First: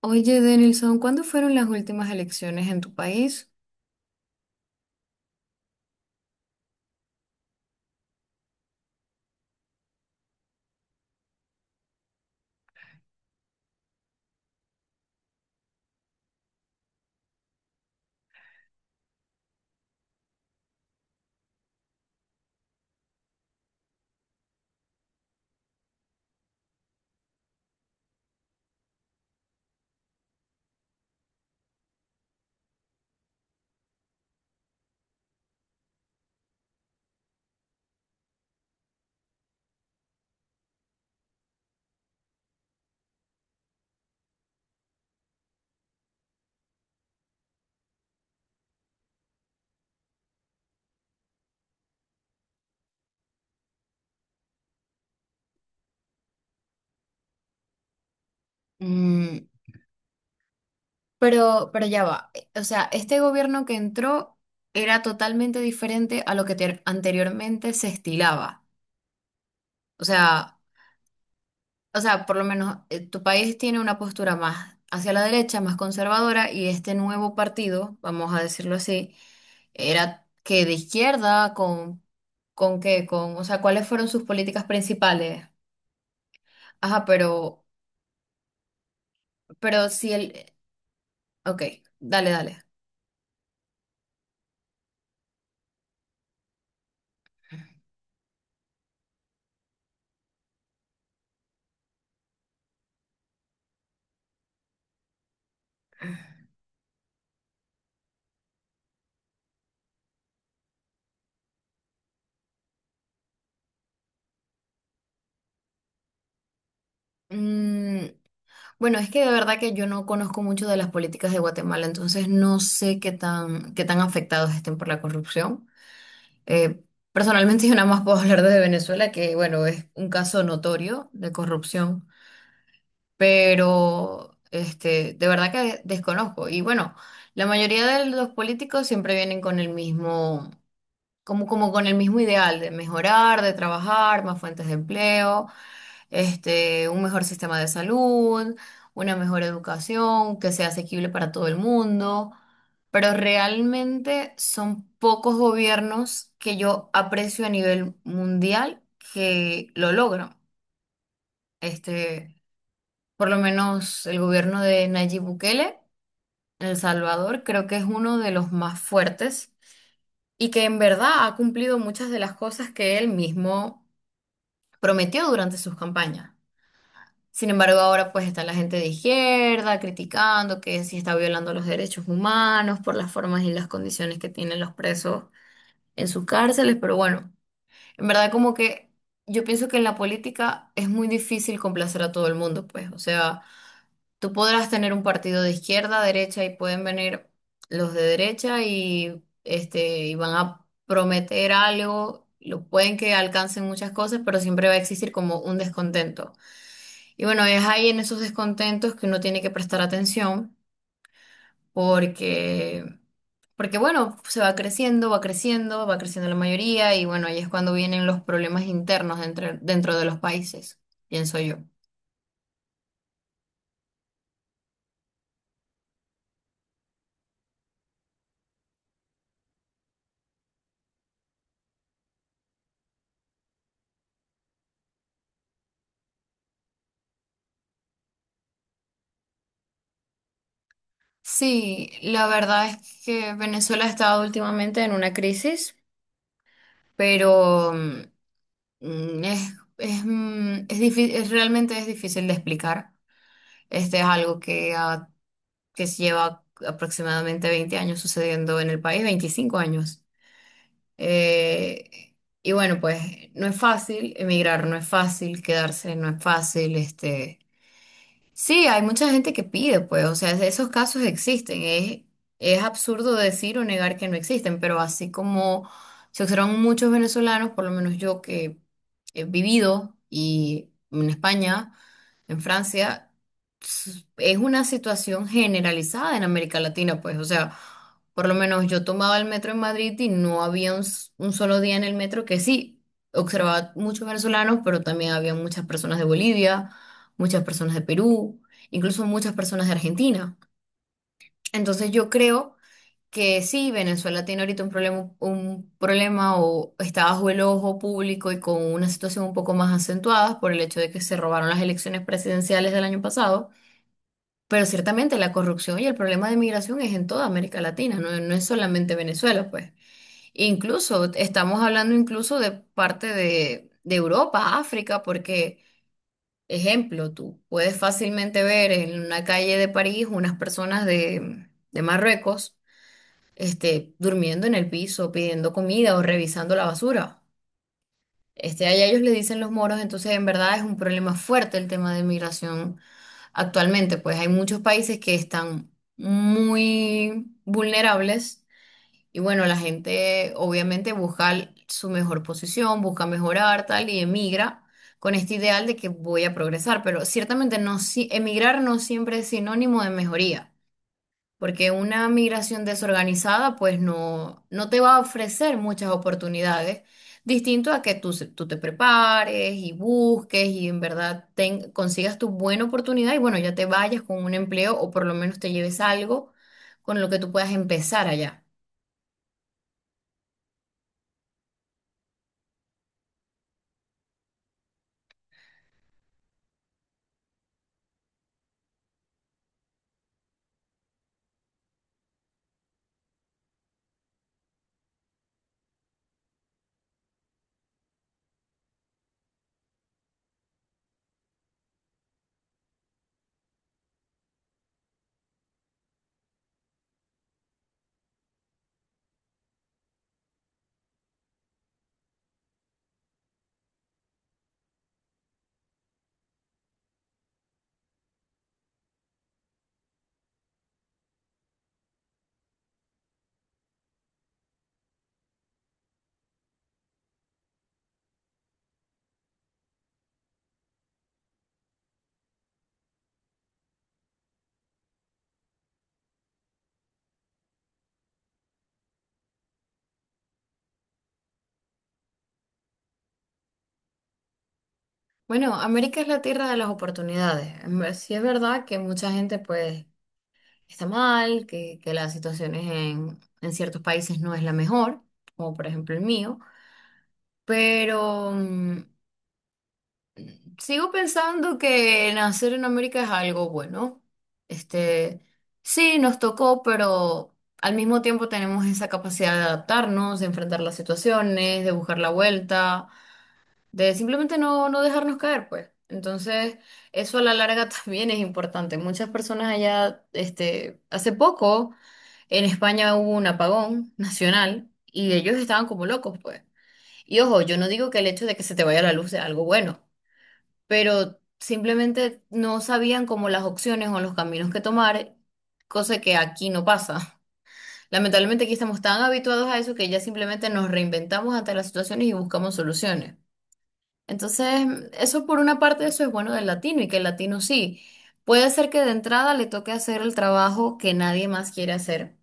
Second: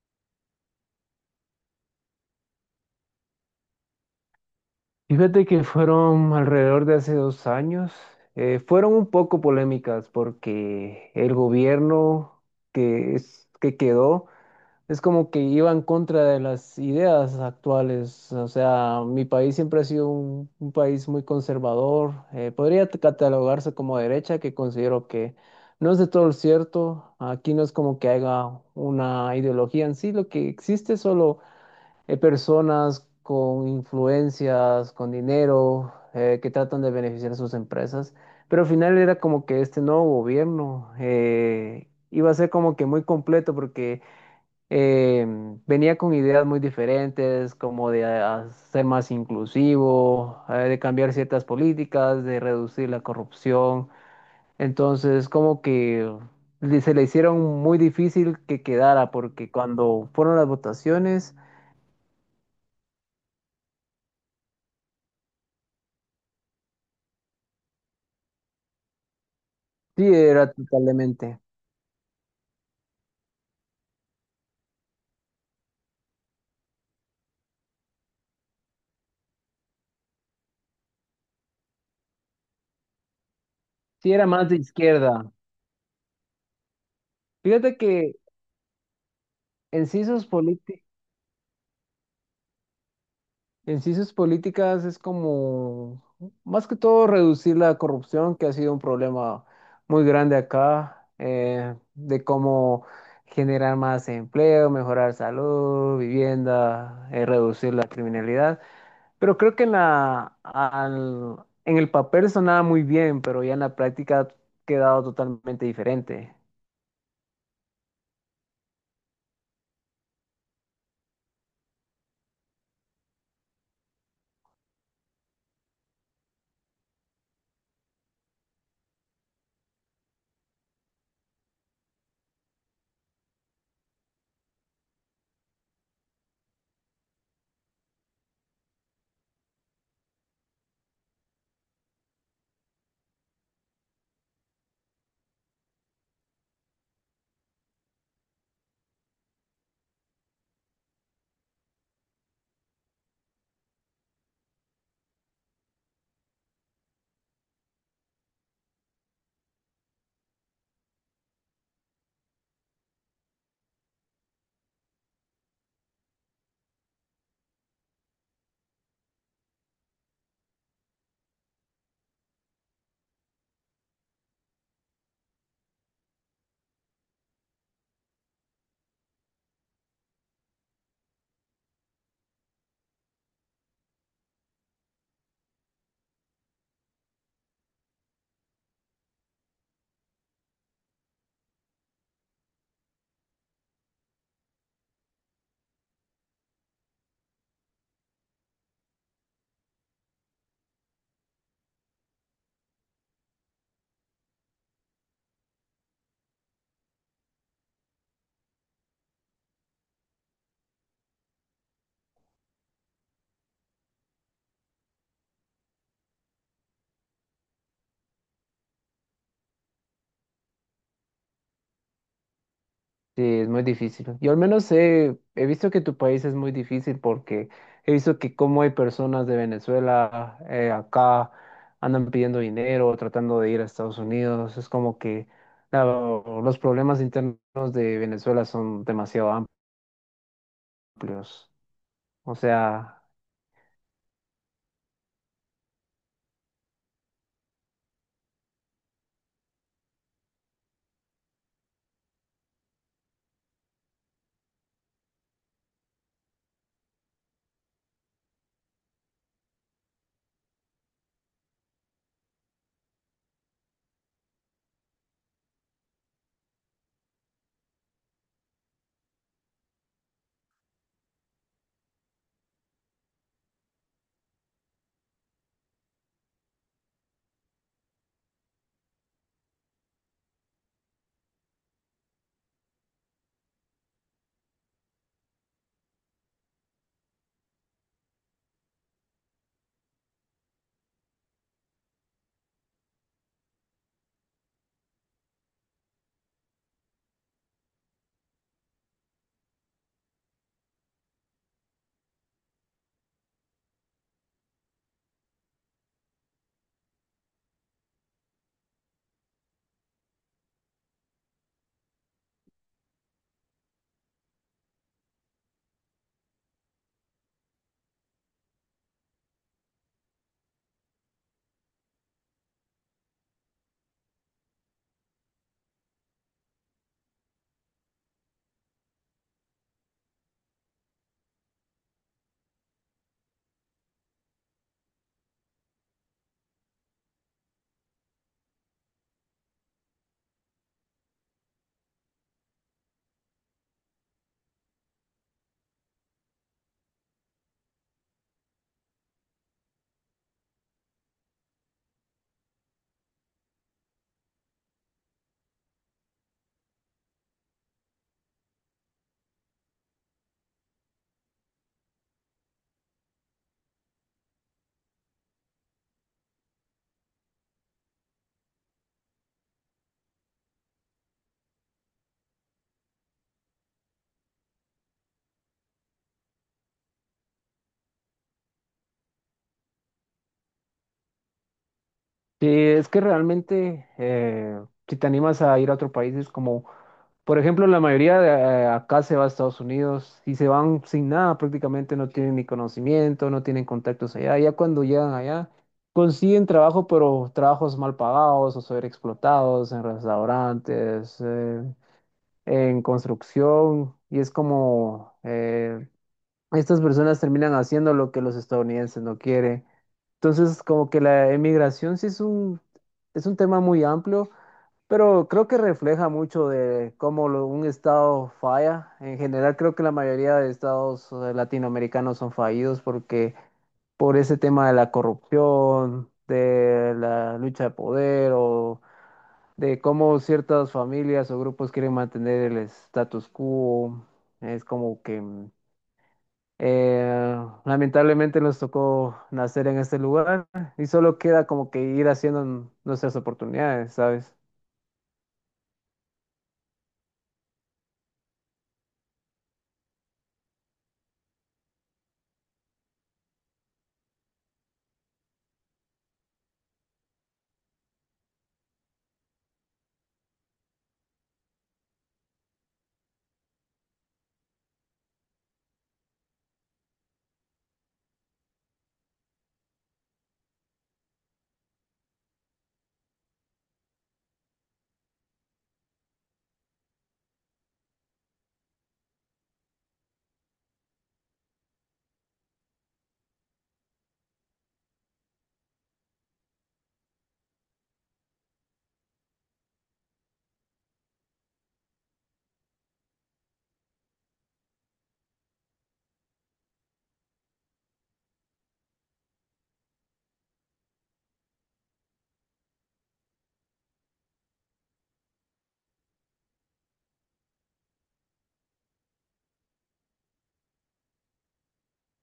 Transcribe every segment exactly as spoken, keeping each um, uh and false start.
Oye, Denilson, ¿cuándo fueron las últimas elecciones en tu país? Fíjate que fueron alrededor de hace dos años. Eh, fueron un poco polémicas porque el gobierno que, es, que quedó es como que iba en contra de las ideas actuales. O sea, mi país siempre ha sido un, un país muy conservador. Eh, podría t- catalogarse como derecha, que considero que no es de todo cierto. Aquí no es como que haya una ideología en sí. Lo que existe, solo hay personas con influencias, con dinero, eh, que tratan de beneficiar a sus empresas, pero al final era como que este nuevo gobierno eh, iba a ser como que muy completo, porque eh, venía con ideas muy diferentes, como de ah, ser más inclusivo, eh, de cambiar ciertas políticas, de reducir la corrupción. Entonces, como que le- se le hicieron muy difícil que quedara, Mm, porque cuando fueron las votaciones, pero, pero ya va. O sea, este gobierno que entró era totalmente diferente a lo que ter- anteriormente se estilaba. O sí, era sea, totalmente. o sea, por lo menos eh, tu país tiene una postura más hacia la derecha, más conservadora, y este nuevo partido, vamos a decirlo así, era que de izquierda, con, con qué, con, o sea, ¿cuáles fueron Sí, sus era más de políticas izquierda. principales? Ajá, pero, Fíjate que en pero sí si sus el, políti- Ok, dale, dale. en sí sus políticas es como, más que todo, reducir la corrupción, que ha sido un problema muy grande acá, eh, de cómo generar más empleo, mejorar salud, vivienda, eh, reducir la criminalidad. Pero creo que en la, al- en el papel sonaba muy bien, pero ya en la práctica ha quedado totalmente diferente. Mm, bueno, es que de verdad que yo no conozco mucho de las políticas de Guatemala, entonces no sé qué tan, qué tan afectados estén por la corrupción. Eh, Personalmente yo nada más puedo hablar de Venezuela, que bueno, es un caso notorio de corrupción, pero este, de verdad que desconozco. Y bueno, la mayoría de los políticos siempre vienen con el mismo, como, como con el mismo ideal de mejorar, de trabajar, más fuentes de empleo este, un mejor sistema de salud, una mejor educación que sea asequible para todo el mundo, pero realmente son pocos gobiernos que yo aprecio a nivel mundial que lo logran. Este, por lo menos el gobierno de Nayib Bukele en El Salvador creo que es uno de los más fuertes y que en verdad ha cumplido muchas de las cosas que él mismo prometió durante sus campañas. Sin embargo, ahora pues está la gente de izquierda criticando que sí está violando los derechos humanos por las formas y las condiciones que tienen los presos en sus cárceles, pero bueno, en verdad como que yo pienso que en la política es muy difícil complacer a todo el mundo, pues, o sea, tú podrás tener un partido de izquierda, derecha y pueden venir los de derecha y este y van a prometer algo, lo pueden que alcancen muchas cosas, pero siempre va a existir como un descontento. Y bueno, es ahí en esos descontentos que uno tiene que prestar atención porque, porque bueno, se va creciendo, va creciendo, va creciendo la mayoría y bueno, ahí es cuando vienen los problemas internos dentro, dentro de los países, pienso yo. Sí, es muy difícil. Yo al menos he, he visto que tu país es muy difícil, porque he visto que como hay personas de Venezuela eh, acá andan pidiendo dinero, tratando de ir a Estados Unidos. Es como que la- los problemas internos de Venezuela son demasiado amplios. Sí, la O verdad es sea, que Venezuela ha estado últimamente en una crisis, pero mm, es, es, mm, es difí- es- realmente es difícil de explicar. Este es algo que que lleva aproximadamente veinte años sucediendo en el país, veinticinco años. Eh, y bueno, pues no es fácil emigrar, no es fácil quedarse, no es fácil, este. Sí, hay mucha gente que pide, pues, o sea, esos casos existen. Es, es absurdo decir o negar que no existen, pero así como se observan muchos venezolanos, por lo menos yo que he vivido y en España, en Francia s- es una situación generalizada en América Latina, pues, o sea, por lo menos yo tomaba el metro en Madrid y no había un, s- un solo día en el metro que sí, observaba muchos venezolanos, pero también había muchas personas de Bolivia, muchas personas de Perú, incluso muchas personas de Argentina. Entonces yo creo que sí, Venezuela tiene ahorita un problema, un problema o está bajo el ojo público y con una situación un poco más acentuada por el hecho de que se robaron las elecciones presidenciales del año pasado, pero ciertamente la corrupción y el problema de migración es en toda América Latina, no, no es solamente Venezuela, pues. Incluso estamos hablando incluso de parte de, de Europa, África, porque, ejemplo, tú puedes fácilmente ver en una calle de París unas personas de de Marruecos este, durmiendo en el piso, pidiendo comida o revisando la basura. Este, allá ellos le dicen los moros, entonces en verdad es un problema fuerte el tema de migración actualmente, pues hay muchos países que están muy vulnerables y bueno, la gente obviamente busca su mejor posición, busca mejorar tal y emigra con este ideal de que voy a progresar, pero ciertamente no, si- emigrar no siempre es sinónimo de mejoría. Porque una migración desorganizada, pues no, no te va a ofrecer muchas oportunidades, distinto a que tú, se- tú te prepares y busques y en verdad ten- consigas tu buena oportunidad y bueno, ya te vayas con un empleo o por lo menos te lleves algo con lo que tú puedas empezar allá. sí, es que realmente eh, si te animas a ir a otro país es como, por ejemplo, la mayoría de eh, acá se va a Estados Unidos y se van sin nada, prácticamente no tienen ni conocimiento, no tienen contactos allá. Ya cuando llegan allá consiguen trabajo, pero trabajos mal pagados o sobreexplotados en restaurantes, eh, en construcción, y es como eh, estas personas terminan haciendo lo que los estadounidenses no quieren. Entonces, como que la emigración sí es un, es un tema muy amplio, pero creo que refleja mucho de cómo lo- un estado falla. En general, creo que la mayoría de estados eh, latinoamericanos son fallidos porque, por ese tema de la corrupción, de la lucha de poder, o de cómo ciertas familias o grupos quieren mantener el status quo. Es como que mm, eh, lamentablemente nos tocó nacer en este lugar y solo queda como que ir haciendo nuestras oportunidades, ¿sabes? Bueno, América es la tierra de las oportunidades. En ver- Sí es verdad que mucha gente pues está mal, que, que las situaciones en, en ciertos países no es la mejor, como por ejemplo el mío. Pero mm, sigo pensando que nacer en América es algo bueno. Este, sí, nos tocó, pero al mismo tiempo tenemos esa capacidad de adaptarnos, de enfrentar las situaciones, de buscar la vuelta, de simplemente no, no dejarnos caer, pues. Entonces, eso a la larga también es importante. Muchas personas allá, este, hace poco en España hubo un apagón nacional y ellos estaban como locos, pues. Y ojo, yo no digo que el hecho de que se te vaya la luz sea algo bueno, pero simplemente no sabían como las opciones o los caminos que tomar, cosa que aquí no pasa. Lamentablemente aquí estamos tan habituados a eso que ya simplemente nos reinventamos ante las situaciones y buscamos soluciones. Entonces, eso por una parte, eso es bueno del latino y que el latino sí. Puede ser que de entrada le toque hacer el trabajo que nadie más quiere hacer,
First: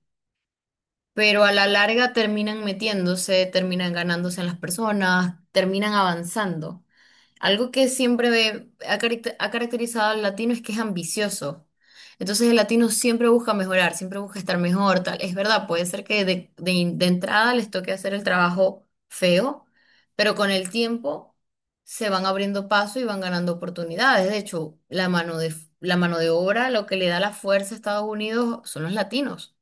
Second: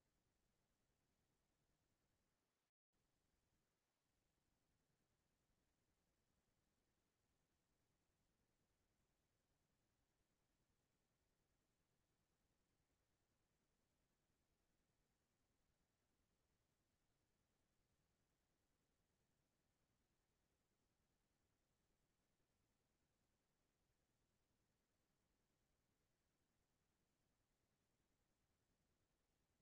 pero a la larga terminan metiéndose, terminan ganándose en las personas, terminan avanzando. Algo que siempre ve- ha, caracter- ha caracterizado al latino es que es ambicioso. Entonces el latino siempre busca mejorar, siempre busca estar mejor, tal. Es verdad, puede ser que de, de in- de entrada les toque hacer el trabajo feo, pero con el tiempo se van abriendo paso y van ganando oportunidades. De hecho, la mano de, la mano de obra, lo que le da la fuerza a Estados Unidos son los latinos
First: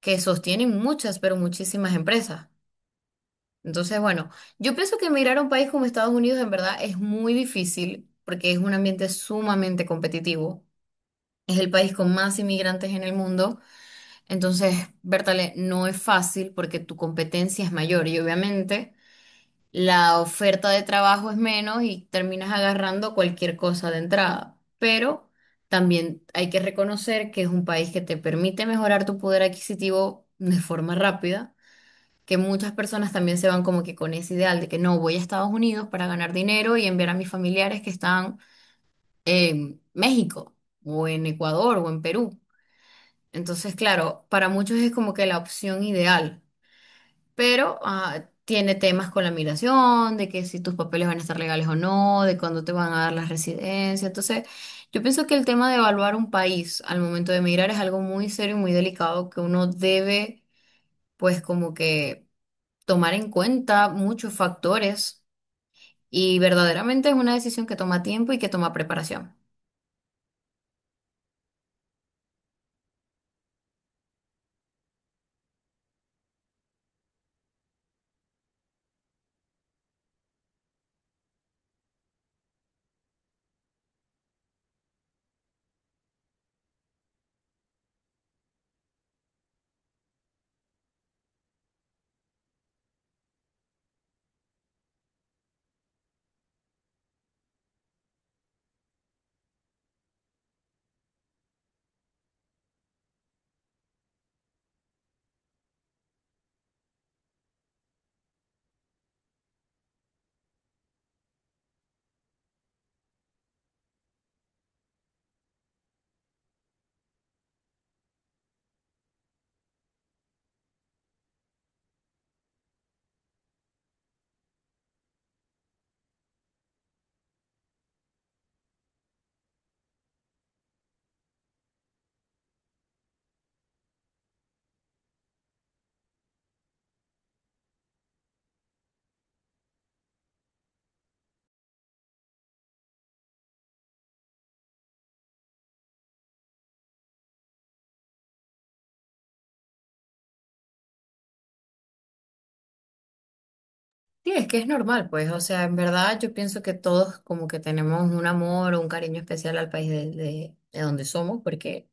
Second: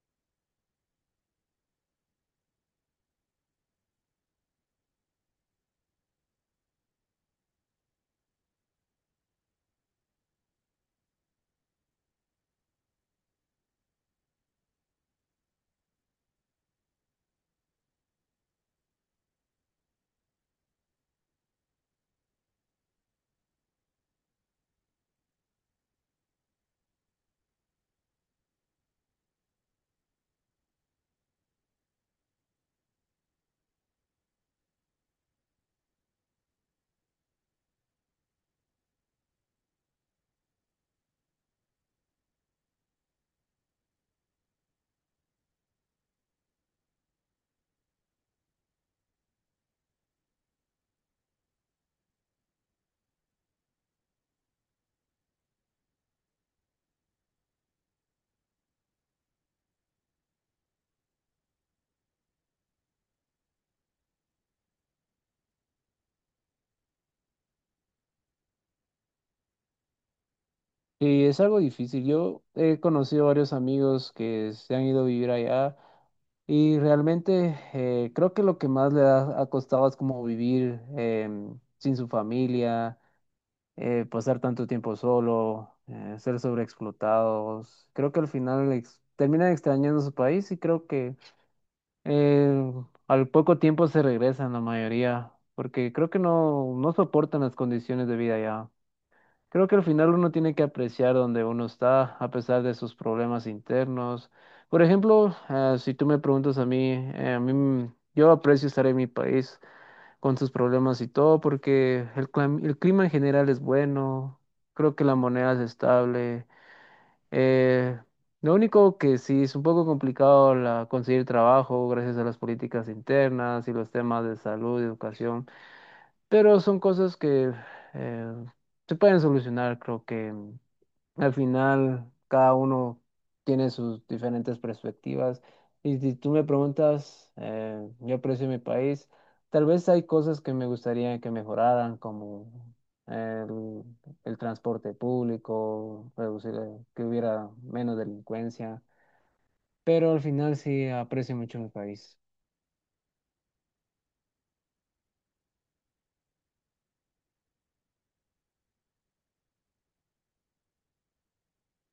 que sostienen muchas, pero muchísimas empresas. Entonces, bueno, yo pienso que emigrar a un país como Estados Unidos en verdad es muy difícil porque es un ambiente sumamente competitivo. Es el país con más inmigrantes en el mundo. Entonces, Bertale, no es fácil porque tu competencia es mayor y obviamente la oferta de trabajo es menos y terminas agarrando cualquier cosa de entrada. Pero también hay que reconocer que es un país que te permite mejorar tu poder adquisitivo de forma rápida, que muchas personas también se van como que con ese ideal de que no, voy a Estados Unidos para ganar dinero y enviar a mis familiares que están en México o en Ecuador o en Perú. Entonces, claro, para muchos es como que la opción ideal, pero ah, tiene temas con la migración, de que si tus papeles van a estar legales o no, de cuándo te van a dar la residencia. Entonces, yo pienso que el tema de evaluar un país al momento de emigrar es algo muy serio y muy delicado que uno debe, pues como que tomar en cuenta muchos factores, y verdaderamente es una decisión que toma tiempo y que toma preparación. Y es algo difícil. Yo he conocido varios amigos que se han ido a vivir allá, y realmente eh, creo que lo que más le ha, ha costado es como vivir em, sin su familia, eh, pasar tanto tiempo solo, eh, ser sobreexplotados. Creo que al final ex- terminan extrañando su país, y creo que Eh, al poco tiempo se regresan la mayoría, porque creo que no, no soportan las condiciones de vida ya. Creo que al final uno tiene que apreciar donde uno está, a pesar de sus problemas internos. Por ejemplo, eh, si tú me preguntas a mí, eh, a mí m- yo aprecio estar en mi país con sus problemas y todo, porque el, clam- el clima en general es bueno, creo que la moneda es estable. Eh, lo único que sí es un poco complicado, la, conseguir trabajo, gracias a las políticas internas y los temas de salud, educación, pero son cosas que eh, se pueden solucionar, creo que. Al final, cada uno tiene sus diferentes perspectivas. Y si tú me preguntas, eh, yo aprecio mi país. Tal vez hay cosas que me gustaría que mejoraran, como el, el transporte público, reducir, eh, que hubiera menos delincuencia. Pero al final sí aprecio mucho mi país. Sí, es que es normal, pues, o sea, en verdad yo pienso que todos como que tenemos un amor o un cariño especial al país de, de- de donde somos, porque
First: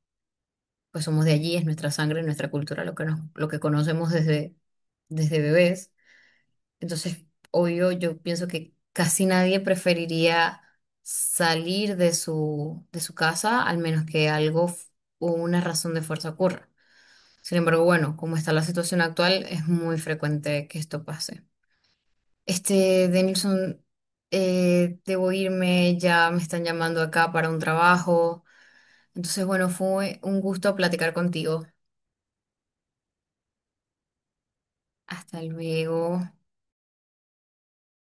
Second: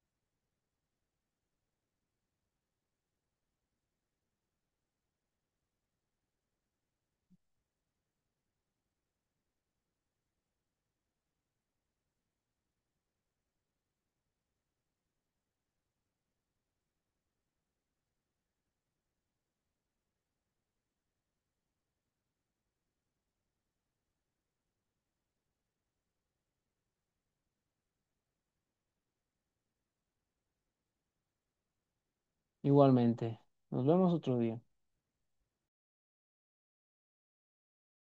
pues somos de allí, es nuestra sangre, nuestra cultura, lo que nos, lo que conocemos desde, desde bebés. Entonces, obvio, yo pienso que casi nadie preferiría salir de su, de su casa, al menos que algo f- o una razón de fuerza ocurra. Sin embargo, bueno, como está la situación actual, es muy frecuente que esto pase. Este, Denilson, eh, debo irme, ya me están llamando acá para un trabajo. Entonces, bueno, fue un gusto platicar contigo. Igualmente. Nos vemos otro día. Hasta luego.